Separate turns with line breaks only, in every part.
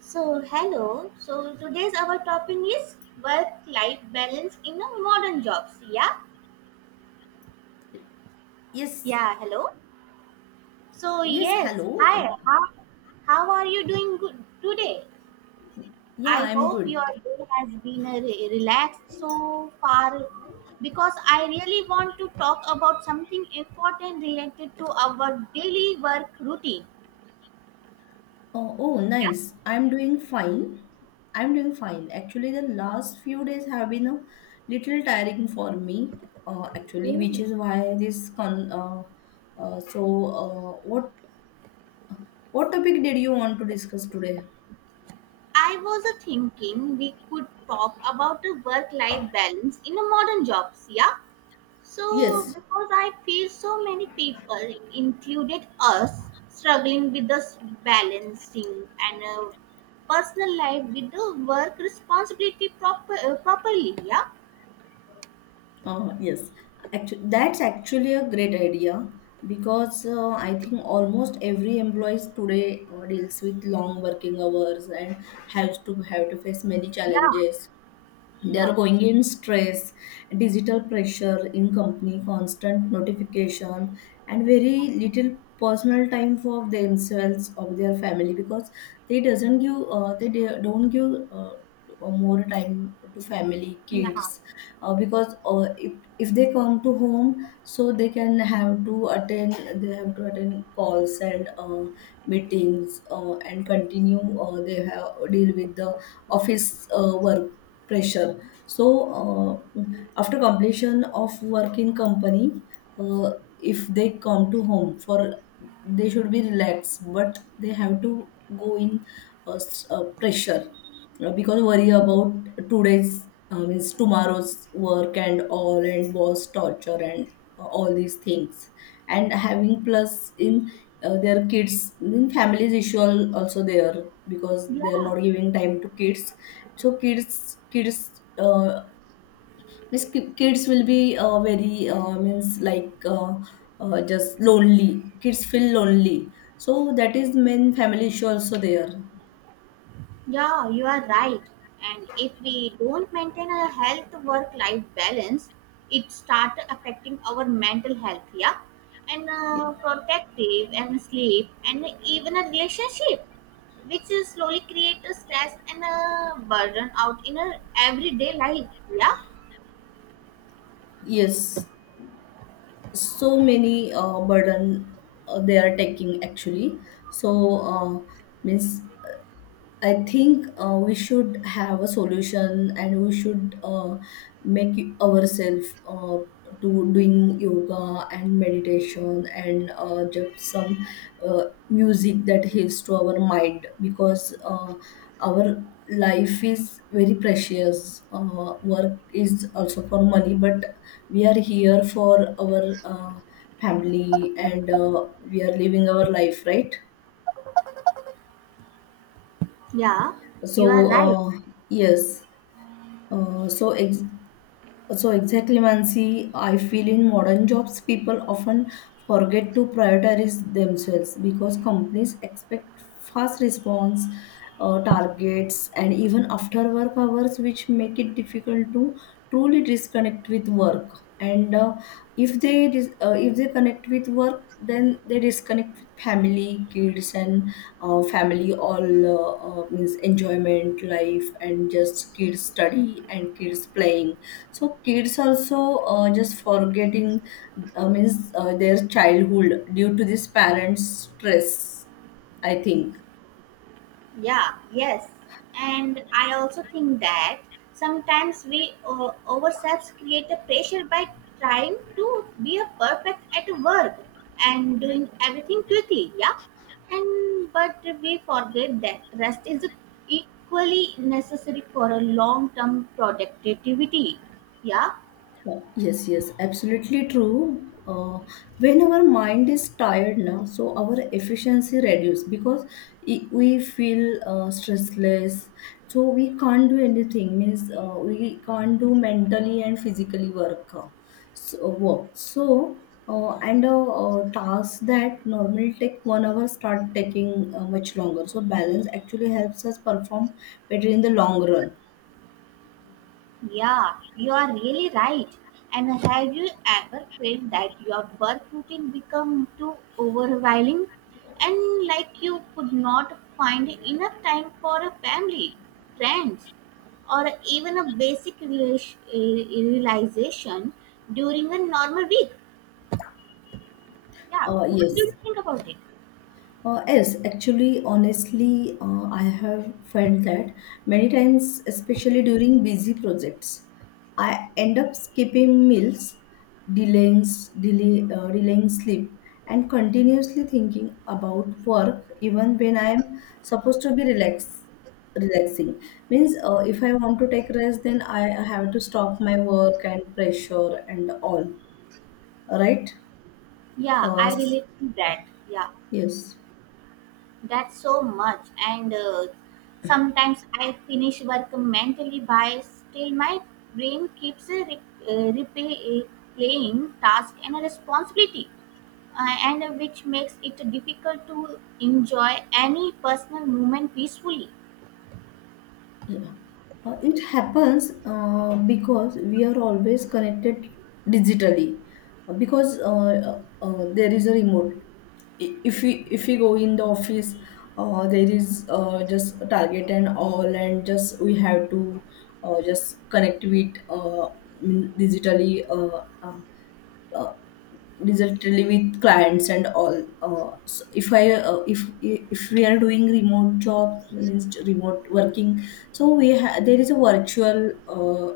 So, hello. So, today's our topic is work life balance in a modern jobs. Yeah?
Yes,
Yeah, hello. So,
yes,
yes.
hello.
Hi. How are you doing good today?
Yeah,
I
I'm
hope your
good.
day has been relaxed so far because I really want to talk about something important related to our daily work routine.
Oh, oh, nice. I'm doing fine. Actually, the last few days have been a little tiring for me, actually, which
Mm.
is why this con. Uh, so, uh, what what topic did you want to discuss today?
I was thinking we could talk about the work life balance in a modern jobs. Yeah? So,
Yes.
because I feel so many people, included us, struggling with this balancing and personal life with the work responsibility properly. Yeah,
Yes, actually, that's actually a great idea because I think almost every employees today deals with long working hours and has to have to face many
yeah,
challenges. They
yeah,
are going in stress, digital pressure in company, constant notification, and very little personal time for themselves or their family because they doesn't give they de- don't give more time to family
yeah,
kids because if they come to home, so they have to attend calls and meetings and continue they have deal with the office work pressure. So after completion of work in company, uh, if they come to home for they should be relaxed, but they have to go in pressure because worry about today's means tomorrow's work and all, and boss torture and all these things, and having plus in their kids in families issue also there because they are
yeah,
not giving time to kids. So kids will be very means like just lonely. Kids feel lonely, so that is main family issue also there.
yeah. You are right. And if we don't maintain a health work life balance, it start affecting our mental health. Yeah, and
Y-
protective and sleep and even a relationship which is slowly create a stress and a burden out in our everyday life. Yeah,
yes, so many burden they are taking actually. So uh, means I think we should have a solution, and we should make ourselves to doing yoga and meditation, and just some uh, music that heals to our mind because our life is very precious. Work is also for money, but we are here for our family, and we are living our life, right?
yeah, you
So,
are right.
yes. Uh, so ex- so exactly, Mansi, I feel in modern jobs, people often forget to prioritize themselves because companies expect fast response, targets, and even after work hours, which make it difficult to truly disconnect with work. And if if they connect with work, then they disconnect with family kids and family all means enjoyment life and just kids study and kids playing. So kids also just forgetting means their childhood due to this parents stress, I think.
Yeah, yes. And I also think that sometimes we ourselves create a pressure by trying to be a perfect at work and doing everything quickly, yeah. And but we forget that rest is equally necessary for a long term productivity, yeah.
Yes, yes, absolutely true. When our mind is tired now, so our efficiency reduces because we feel stressless. So we can't do anything. Means we can't do mentally and physically work. So work. So and Tasks that normally take 1 hour start taking much longer. So balance actually helps us perform better in the long run.
Yeah, you are really right. And have you ever felt that your work routine become too overwhelming and like you could not find enough time for a family, friends, or even a basic realization during a normal week? Yeah,
Uh,
what do
yes,
you think about it?
Yes, actually, honestly, I have felt that many times, especially during busy projects. I end up skipping meals, delaying sleep, and continuously thinking about work even when I am supposed to be relaxed. Relaxing means if I want to take rest, then I have to stop my work and pressure and all. Right?
Yeah,
Uh,
I
s-
relate to that. Yeah.
yes.
That's so much, and sometimes I finish work mentally by still my brain keeps uh, replay- uh, playing task and responsibility, and which makes it difficult to enjoy any personal moment peacefully.
Yeah. It happens because we are always connected digitally. Because there is a remote. If we go in the office, there is just a target and all, and just we have to just connect with digitally. Uh, Digitally with clients and all. So if we are doing remote jobs means remote working, so there is a virtual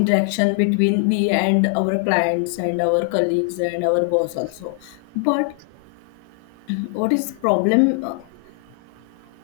interaction between we and our clients and our colleagues and our boss also. But what is problem?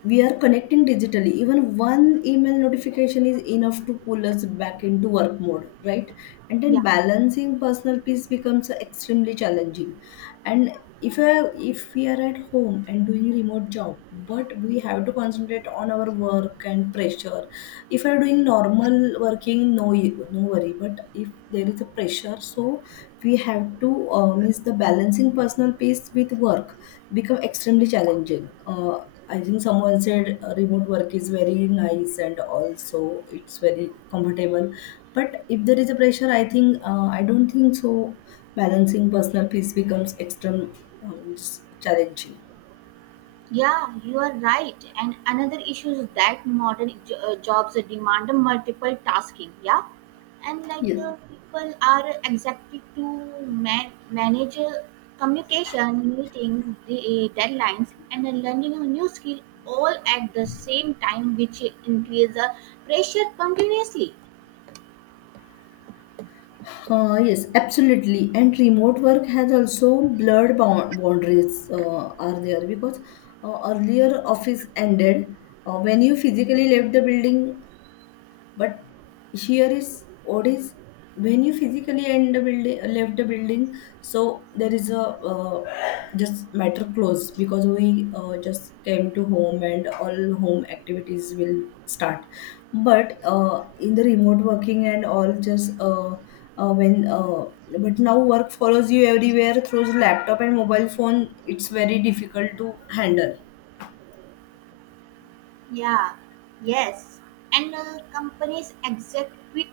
We are connecting digitally. Even one email notification is enough to pull us back into work mode, right? And then
Yeah.
balancing personal peace becomes extremely challenging. And if we are at home and doing remote job, but we have to concentrate on our work and pressure. If I are doing normal working, no, no worry. But if there is a pressure, so we have to means the balancing personal peace with work become extremely challenging. I think someone said remote work is very nice and also it's very comfortable. But if there is a pressure, I think I don't think so. Balancing personal peace becomes extreme, um, challenging.
Yeah, you are right. And another issue is that modern jobs demand multiple tasking. Yeah, and like
Yes.
people are expected to manage communication, meetings, deadlines, and learning a new skill all at the same time, which increase the pressure continuously.
Yes, absolutely. And remote work has also blurred boundaries are there because earlier office ended when you physically left the building. But here is what is, when you physically end the building left the building, so there is a just matter closed because we just came to home and all home activities will start. But in the remote working and all just when but now work follows you everywhere through laptop and mobile phone. It's very difficult to handle.
Yeah, yes. And companies exact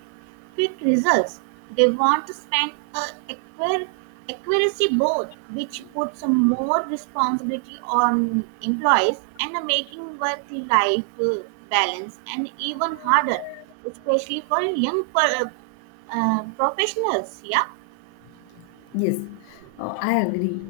quick results. They want to spend acquire, accuracy board, which puts some more responsibility on employees and making work-life balance and even harder, especially for young professionals. Yeah.
Yes, I agree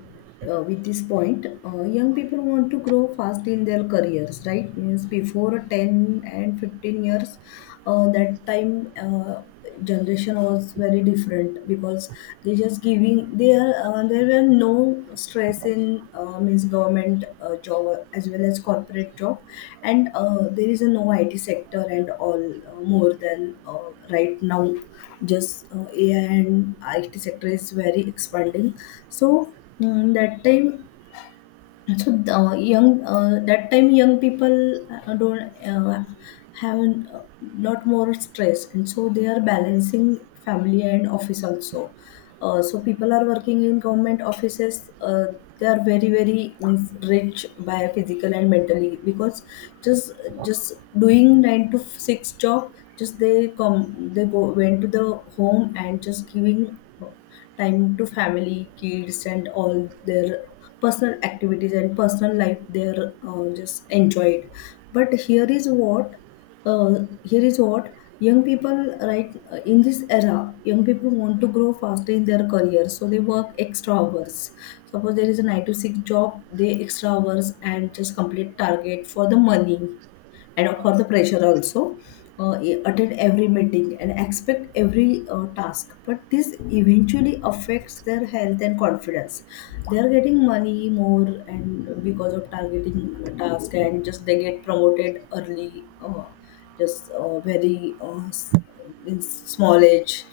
with this point. Young people want to grow fast in their careers, right? Means before 10 and 15 years, that time generation was very different because they just giving they are there were no stress in means government job as well as corporate job. And there is a no IT sector and all, more than right now. Just AI and IT sector is very expanding. So that time, so the young that time young people don't have a lot more stress, and so they are balancing family and office also. So people are working in government offices. They are very very means, rich by physical and mentally because just just doing 9 to 6 job, just they go went to the home and just giving work, time to family, kids, and all their personal activities and personal life they are just enjoyed. But here is what, young people right in this era young people want to grow faster in their career, so they work extra hours. Suppose there is a 9 to 6 job, they extra hours and just complete target for the money and for the pressure also. Attend every meeting and expect every task. But this eventually affects their health and confidence. They are getting money more and because of targeting task and just they get promoted early, just uh, very uh, s- in small age.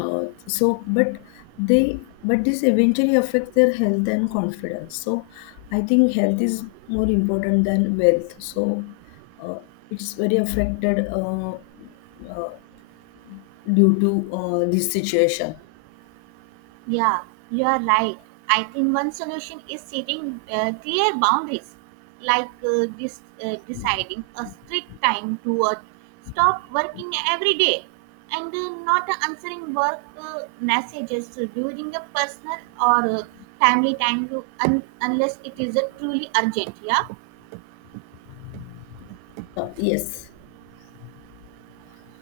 So but they, but this eventually affects their health and confidence. So I think health is more important than wealth. So uh, it's very affected due to this situation.
Yeah, you are right. I think one solution is setting clear boundaries, like deciding a strict time to stop working every day and not answering work messages during a personal or timely time to unless it is truly urgent. Yeah.
Yes.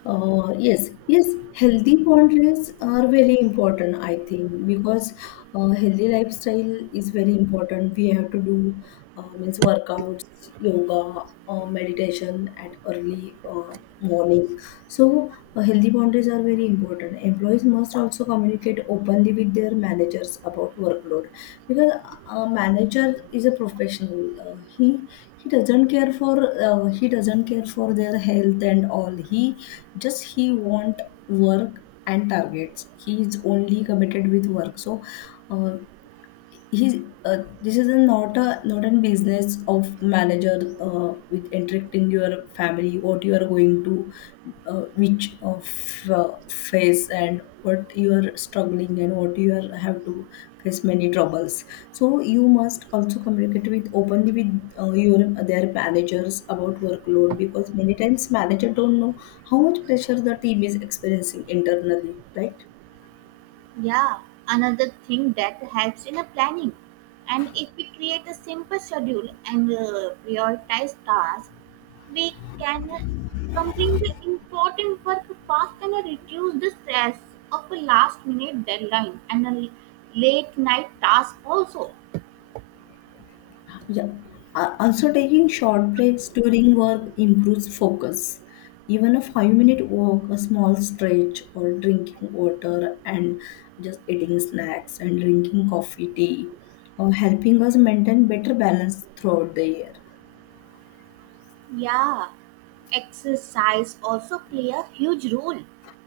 Yes, healthy boundaries are very important, I think, because healthy lifestyle is very important. We have to do means workouts, yoga, meditation at early morning. So healthy boundaries are very important. Employees must also communicate openly with their managers about workload because a manager is a professional. He he doesn't care for he doesn't care for their health and all. He just he want work and targets. He is only committed with work. So uh, he this is a not a business of manager with interacting your family, what you are going to which of phase, and what you are struggling, and what you are have to face many troubles. So you must also communicate with openly with your their managers about workload because many times manager don't know how much pressure the team is experiencing internally, right?
Yeah, another thing that helps in a planning. And if we create a simple schedule and prioritize tasks, we can complete the important work fast and reduce the stress of a last minute deadline and a late night task also.
Yeah. Also, taking short breaks during work improves focus. Even a 5-minute walk, a small stretch, or drinking water, and just eating snacks and drinking coffee, tea, or helping us maintain better balance throughout the year.
Yeah, exercise also play a huge role.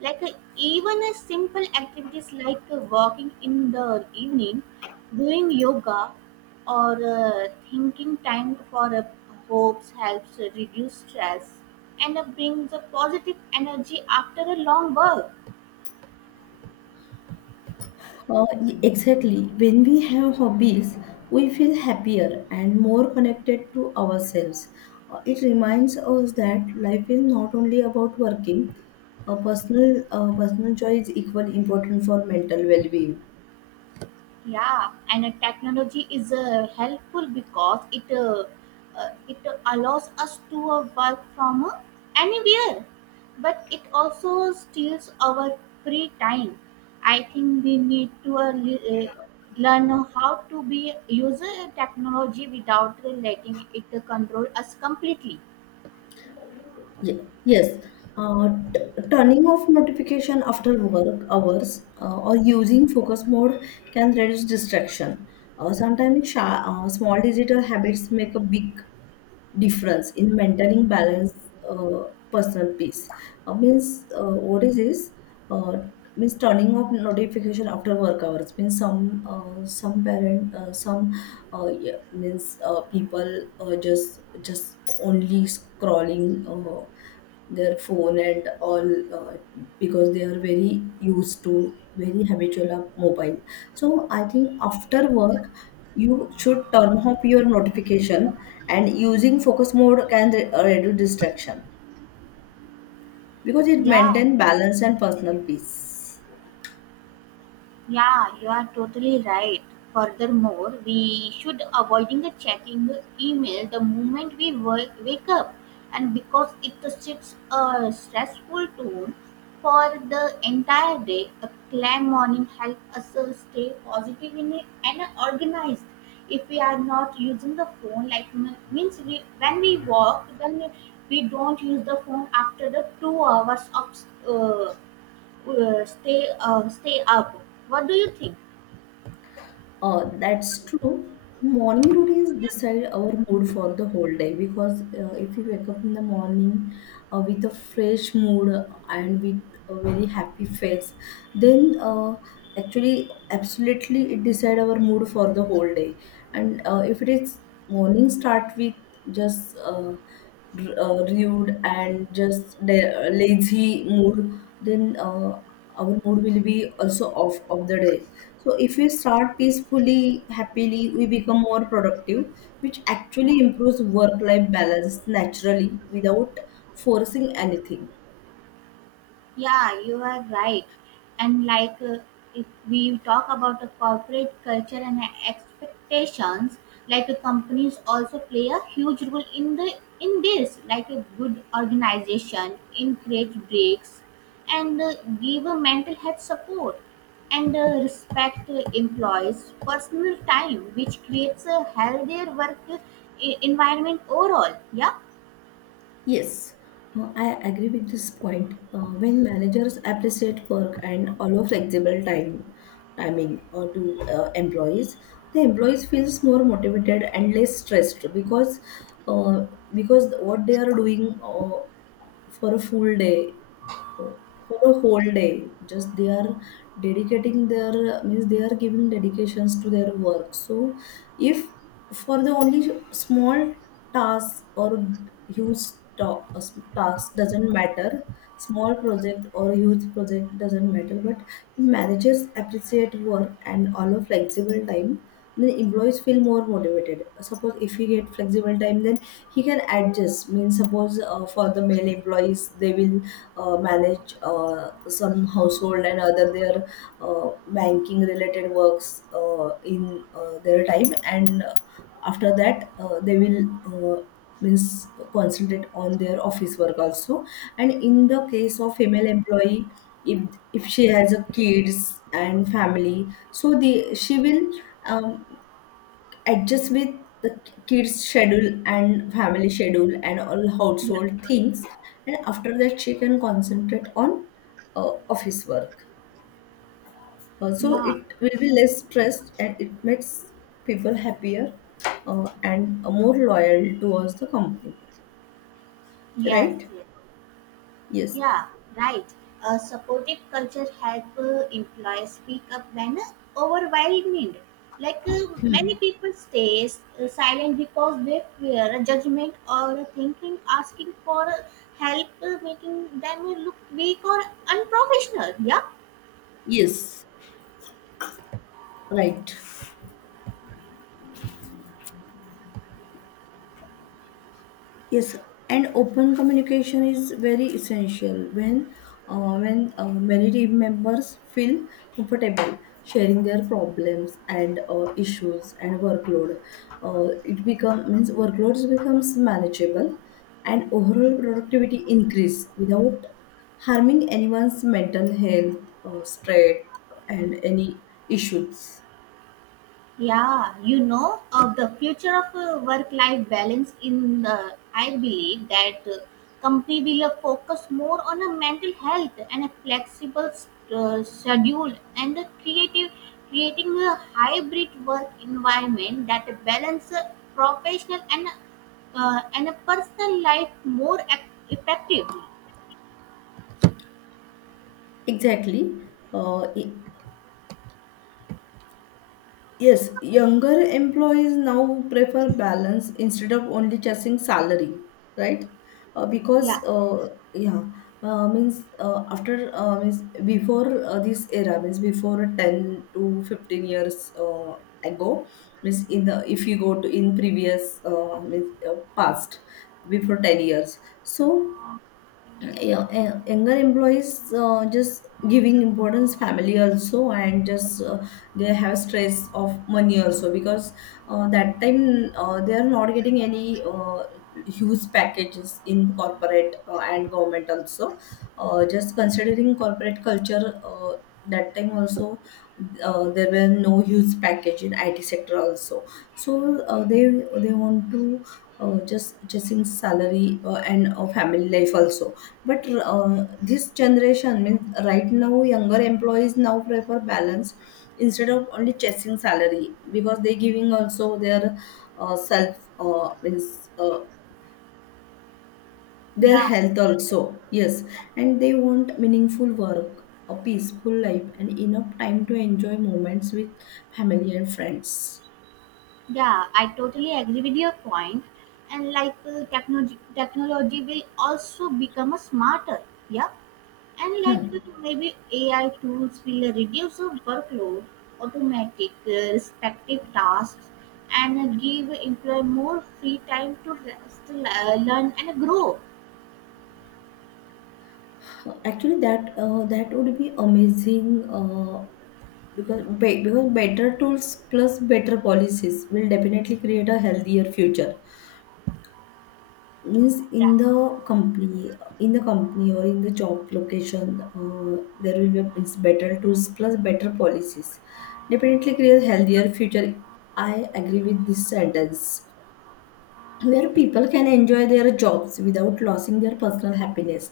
Like even a simple activities like walking in the evening, doing yoga, or thinking time for hopes helps reduce stress and brings a positive energy after a long work.
Exactly. When we have hobbies, we feel happier and more connected to ourselves. It reminds us that life is not only about working. A personal, personal joy is equally important for mental well-being.
Yeah, and technology is helpful because it allows us to work from anywhere, but it also steals our free time. I think we need to learn how to be use technology without letting it control us completely.
Yes. Uh, t- Turning off notification after work hours or using focus mode can reduce distraction. Sometimes small digital habits make a big difference in maintaining balance, uh, personal peace. Means what is this? uh, Means turning off notification after work hours means some parent some yeah, means people just only scrolling uh, their phone and all uh, because they are very used to, very habitual of mobile. So I think after work, you should turn off your notification, and using focus mode can reduce distraction because it
Yeah.
maintain balance and personal peace.
Yeah, you are totally right. Furthermore, we should avoiding the checking the email the moment we work, wake up, and because it sets a stressful tone for the entire day. A clear morning helps us stay positive in it and organized. If we are not using the phone, like means we, when we walk, then we don't use the phone after the 2 hours of stay up. What do you think?
That's true. Morning routines decide our mood for the whole day because if we wake up in the morning with a fresh mood and with a very happy face, then absolutely, it decide our mood for the whole day. And if it is morning start with just rude and just the lazy mood, then uh, our mood will be also off of the day. So if we start peacefully, happily, we become more productive, which
Yeah.
actually improves work life balance naturally without forcing anything.
Yeah, you are right. And like if we talk about the corporate culture and expectations, like companies also play a huge role in the in this, like a good organization encourage breaks and give a mental health support and respect employees personal time, which creates a healthier work environment overall, yeah.
Yes, I agree with this point. When managers appreciate work and allow flexible time timing to employees, the employees feels more motivated and less stressed uh, because what they are doing. For a full day for a whole day, just they are dedicating their means they are giving dedications to their work. So if for the only small task or huge ta- task, doesn't matter, small project or huge project, doesn't matter, but if managers appreciate work and allow flexible time, then employees feel more motivated. Suppose if he get flexible time, then he can adjust, means suppose for the male employees, they will manage some household and other their banking related works in their time, and after that they will means concentrate on their office work also. And in the case of female employee, if she has a kids and family, so the she will um, adjust with the kids schedule and family schedule and all household things, and after that she can concentrate on office work. So
Yeah,
it will be less stressed, and it makes people happier and more loyal towards the company,
yes,
right?
yes.
Yes,
Yeah, right. A supportive culture help employees speak up when overwhelmed. Like many people stay silent because they fear judgment or thinking asking for help, making them look weak or unprofessional. Yeah.
yes, right. Yes, and open communication is very essential when many team members feel comfortable sharing their problems and issues and workload. It become Means workloads becomes manageable, and overall productivity increase without harming anyone's mental health, stress, and any issues.
Yeah, you know, of the future of work-life balance in the, I believe that company will focus more on a mental health and a flexible schedule and a creating a hybrid work environment that balance professional and a personal life more effectively.
Exactly. Yes, younger employees now prefer balance instead of only chasing salary, right? Because
Yeah,
Yeah, means before this era, means before 10 to 15 years ago, means in the, if you go to in previous, means past before 10 years, so yeah, younger employees just giving importance family also, and just they have stress of money also, because that time they are not getting any huge packages in corporate and government also, just considering corporate culture, that time also there were no huge package in IT sector also. So they want to just in salary and family life also. But this generation, means right now, younger employees now prefer balance instead of only chasing salary, because they giving also their self means their
yeah.
health also, yes. And they want meaningful work, a peaceful life, and enough time to enjoy moments with family and friends.
Yeah, I totally agree with your point. And like technology will also become a smarter. Yeah, and like
Hmm.
maybe AI tools will reduce the workload, automatic respective tasks, and give employee more free time to rest, learn, and grow.
Actually, that That would be amazing because better tools plus better policies will definitely create a healthier future. Means
Yeah,
in the company or in the job location, there will be, means, better tools plus better policies. Definitely create healthier future. I agree with this sentence. Where people can enjoy their jobs without losing their personal happiness.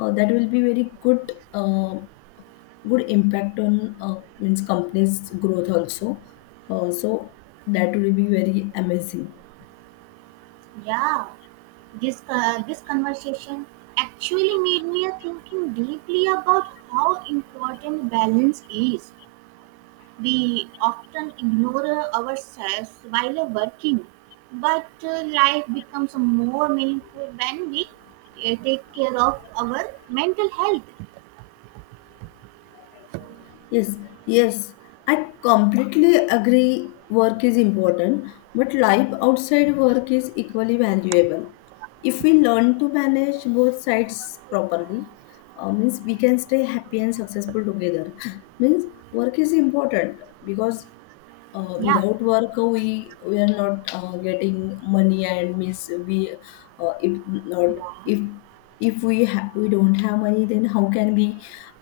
That will be very good. Good impact on means company's growth also. So that will be very amazing.
yeah. This this conversation actually made me thinking deeply about how important balance is. We often ignore ourselves while working, but life becomes more meaningful when we take care of our mental health.
Yes, yes, I completely agree. Work is important, but life outside work is equally valuable. If we learn to manage both sides properly, means we can stay happy and successful together. Means work is important because
Yeah.
without work we are not getting money, and means we if not,
Yeah.
if we don't have money, then how can we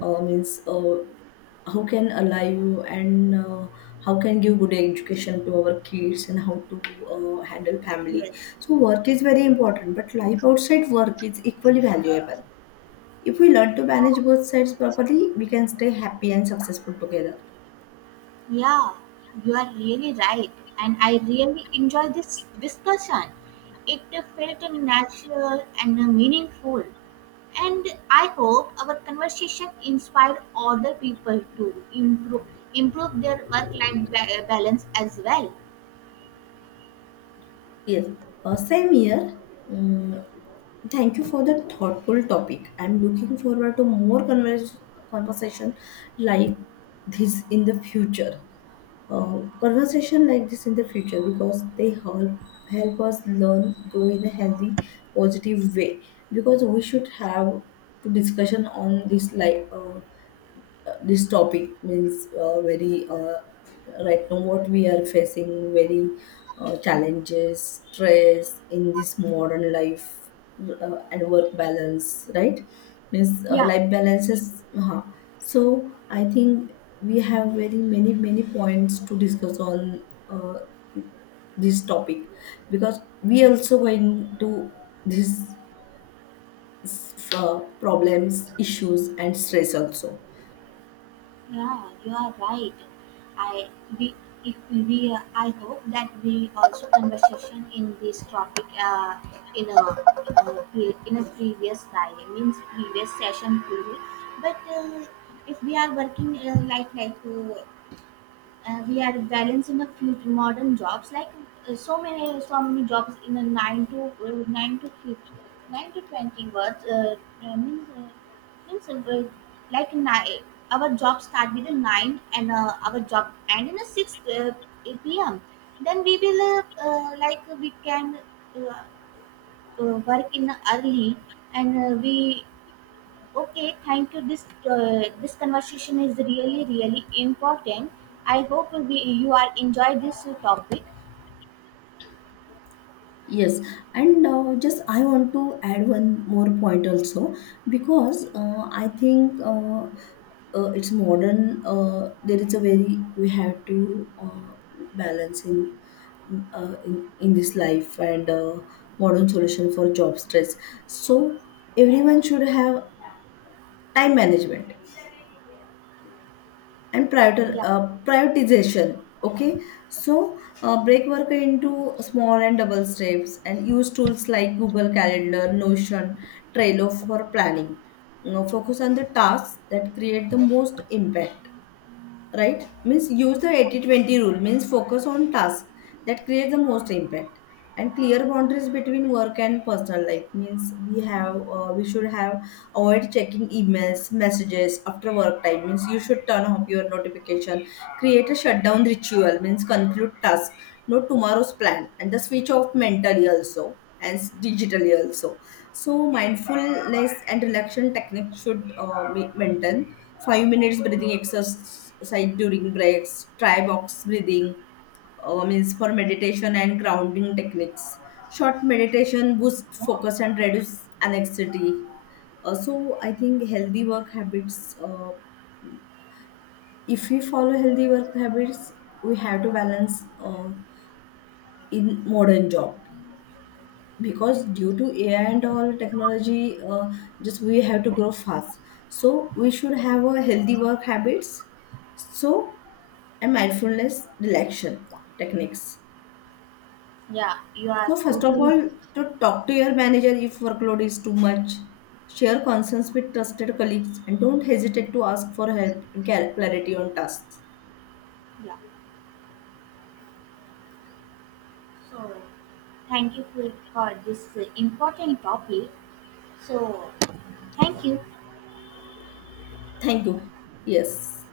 means how can alive, and how can give good education to our kids, and how to handle family.
Yes.
So work is very important, but life outside work is equally valuable. If we learn to
Yeah,
manage both sides properly, we can stay happy and successful together.
yeah. You are really right, and I really enjoyed this discussion. It felt natural and meaningful. And I hope our conversation inspired other people to improve their work life balance as well.
Yes, same here. Mm, thank you for the thoughtful topic. I'm looking forward to more conversation like this in the future. Conversation like this in the future, because they help help us learn, grow in a healthy, positive way, because we should have to discussion on this, like this topic means very right now what we are facing, very challenges, stress in this modern life, and work balance, right? Means
Yeah,
life balances, uh. So I think we have very many many points to discuss on uh, this topic, because we also going to these uh, problems, issues, and stress also.
yeah, you are right. I we If we I hope that we also conversation in this topic in a in a previous time means previous session too. But if we are working we are balancing a few modern jobs like so many jobs in a 9 to 9 to 5 9 to 20 words means, means like nine, our job start with a 9 and our job end in a 6 uh, pm. Then we will like we can uh, work in early and we. Okay, thank you. This this conversation is really really important. I hope we, you are enjoy this topic.
Yes, and just I want to add one more point also, because I think it's modern. There is a very, we have to balance in, this life, and modern solution for job stress. So everyone should have time management and
Yeah,
prioritization, okay? So break work into small and double steps, and use tools like Google Calendar, Notion, Trello for planning. You know, focus on the tasks that create the most impact, right? Means use the 80-20 rule, means focus on tasks that create the most impact. And clear boundaries between work and personal life, means we have, we should have avoid checking emails, messages after work time, means you should turn off your notification. Create a shutdown ritual, means conclude task, note tomorrow's plan, and the switch off mentally also and digitally also. So mindfulness and relaxation technique should be maintained. 5 minutes breathing exercise during breaks. Try box breathing, means for meditation and grounding techniques. Short meditation boost focus and reduce anxiety. So I think healthy work habits. If we follow healthy work habits, we have to balance in modern job, because due to AI and all technology, just we have to grow fast. So we should have a healthy work habits. So, and mindfulness relaxation techniques.
yeah, you are
So first of
totally right.
all, to talk to your manager if workload is too much. Share concerns with trusted colleagues, and don't hesitate to ask for help and clarity on tasks.
Yeah. So thank you for this important topic. So thank you.
Thank you. Yes.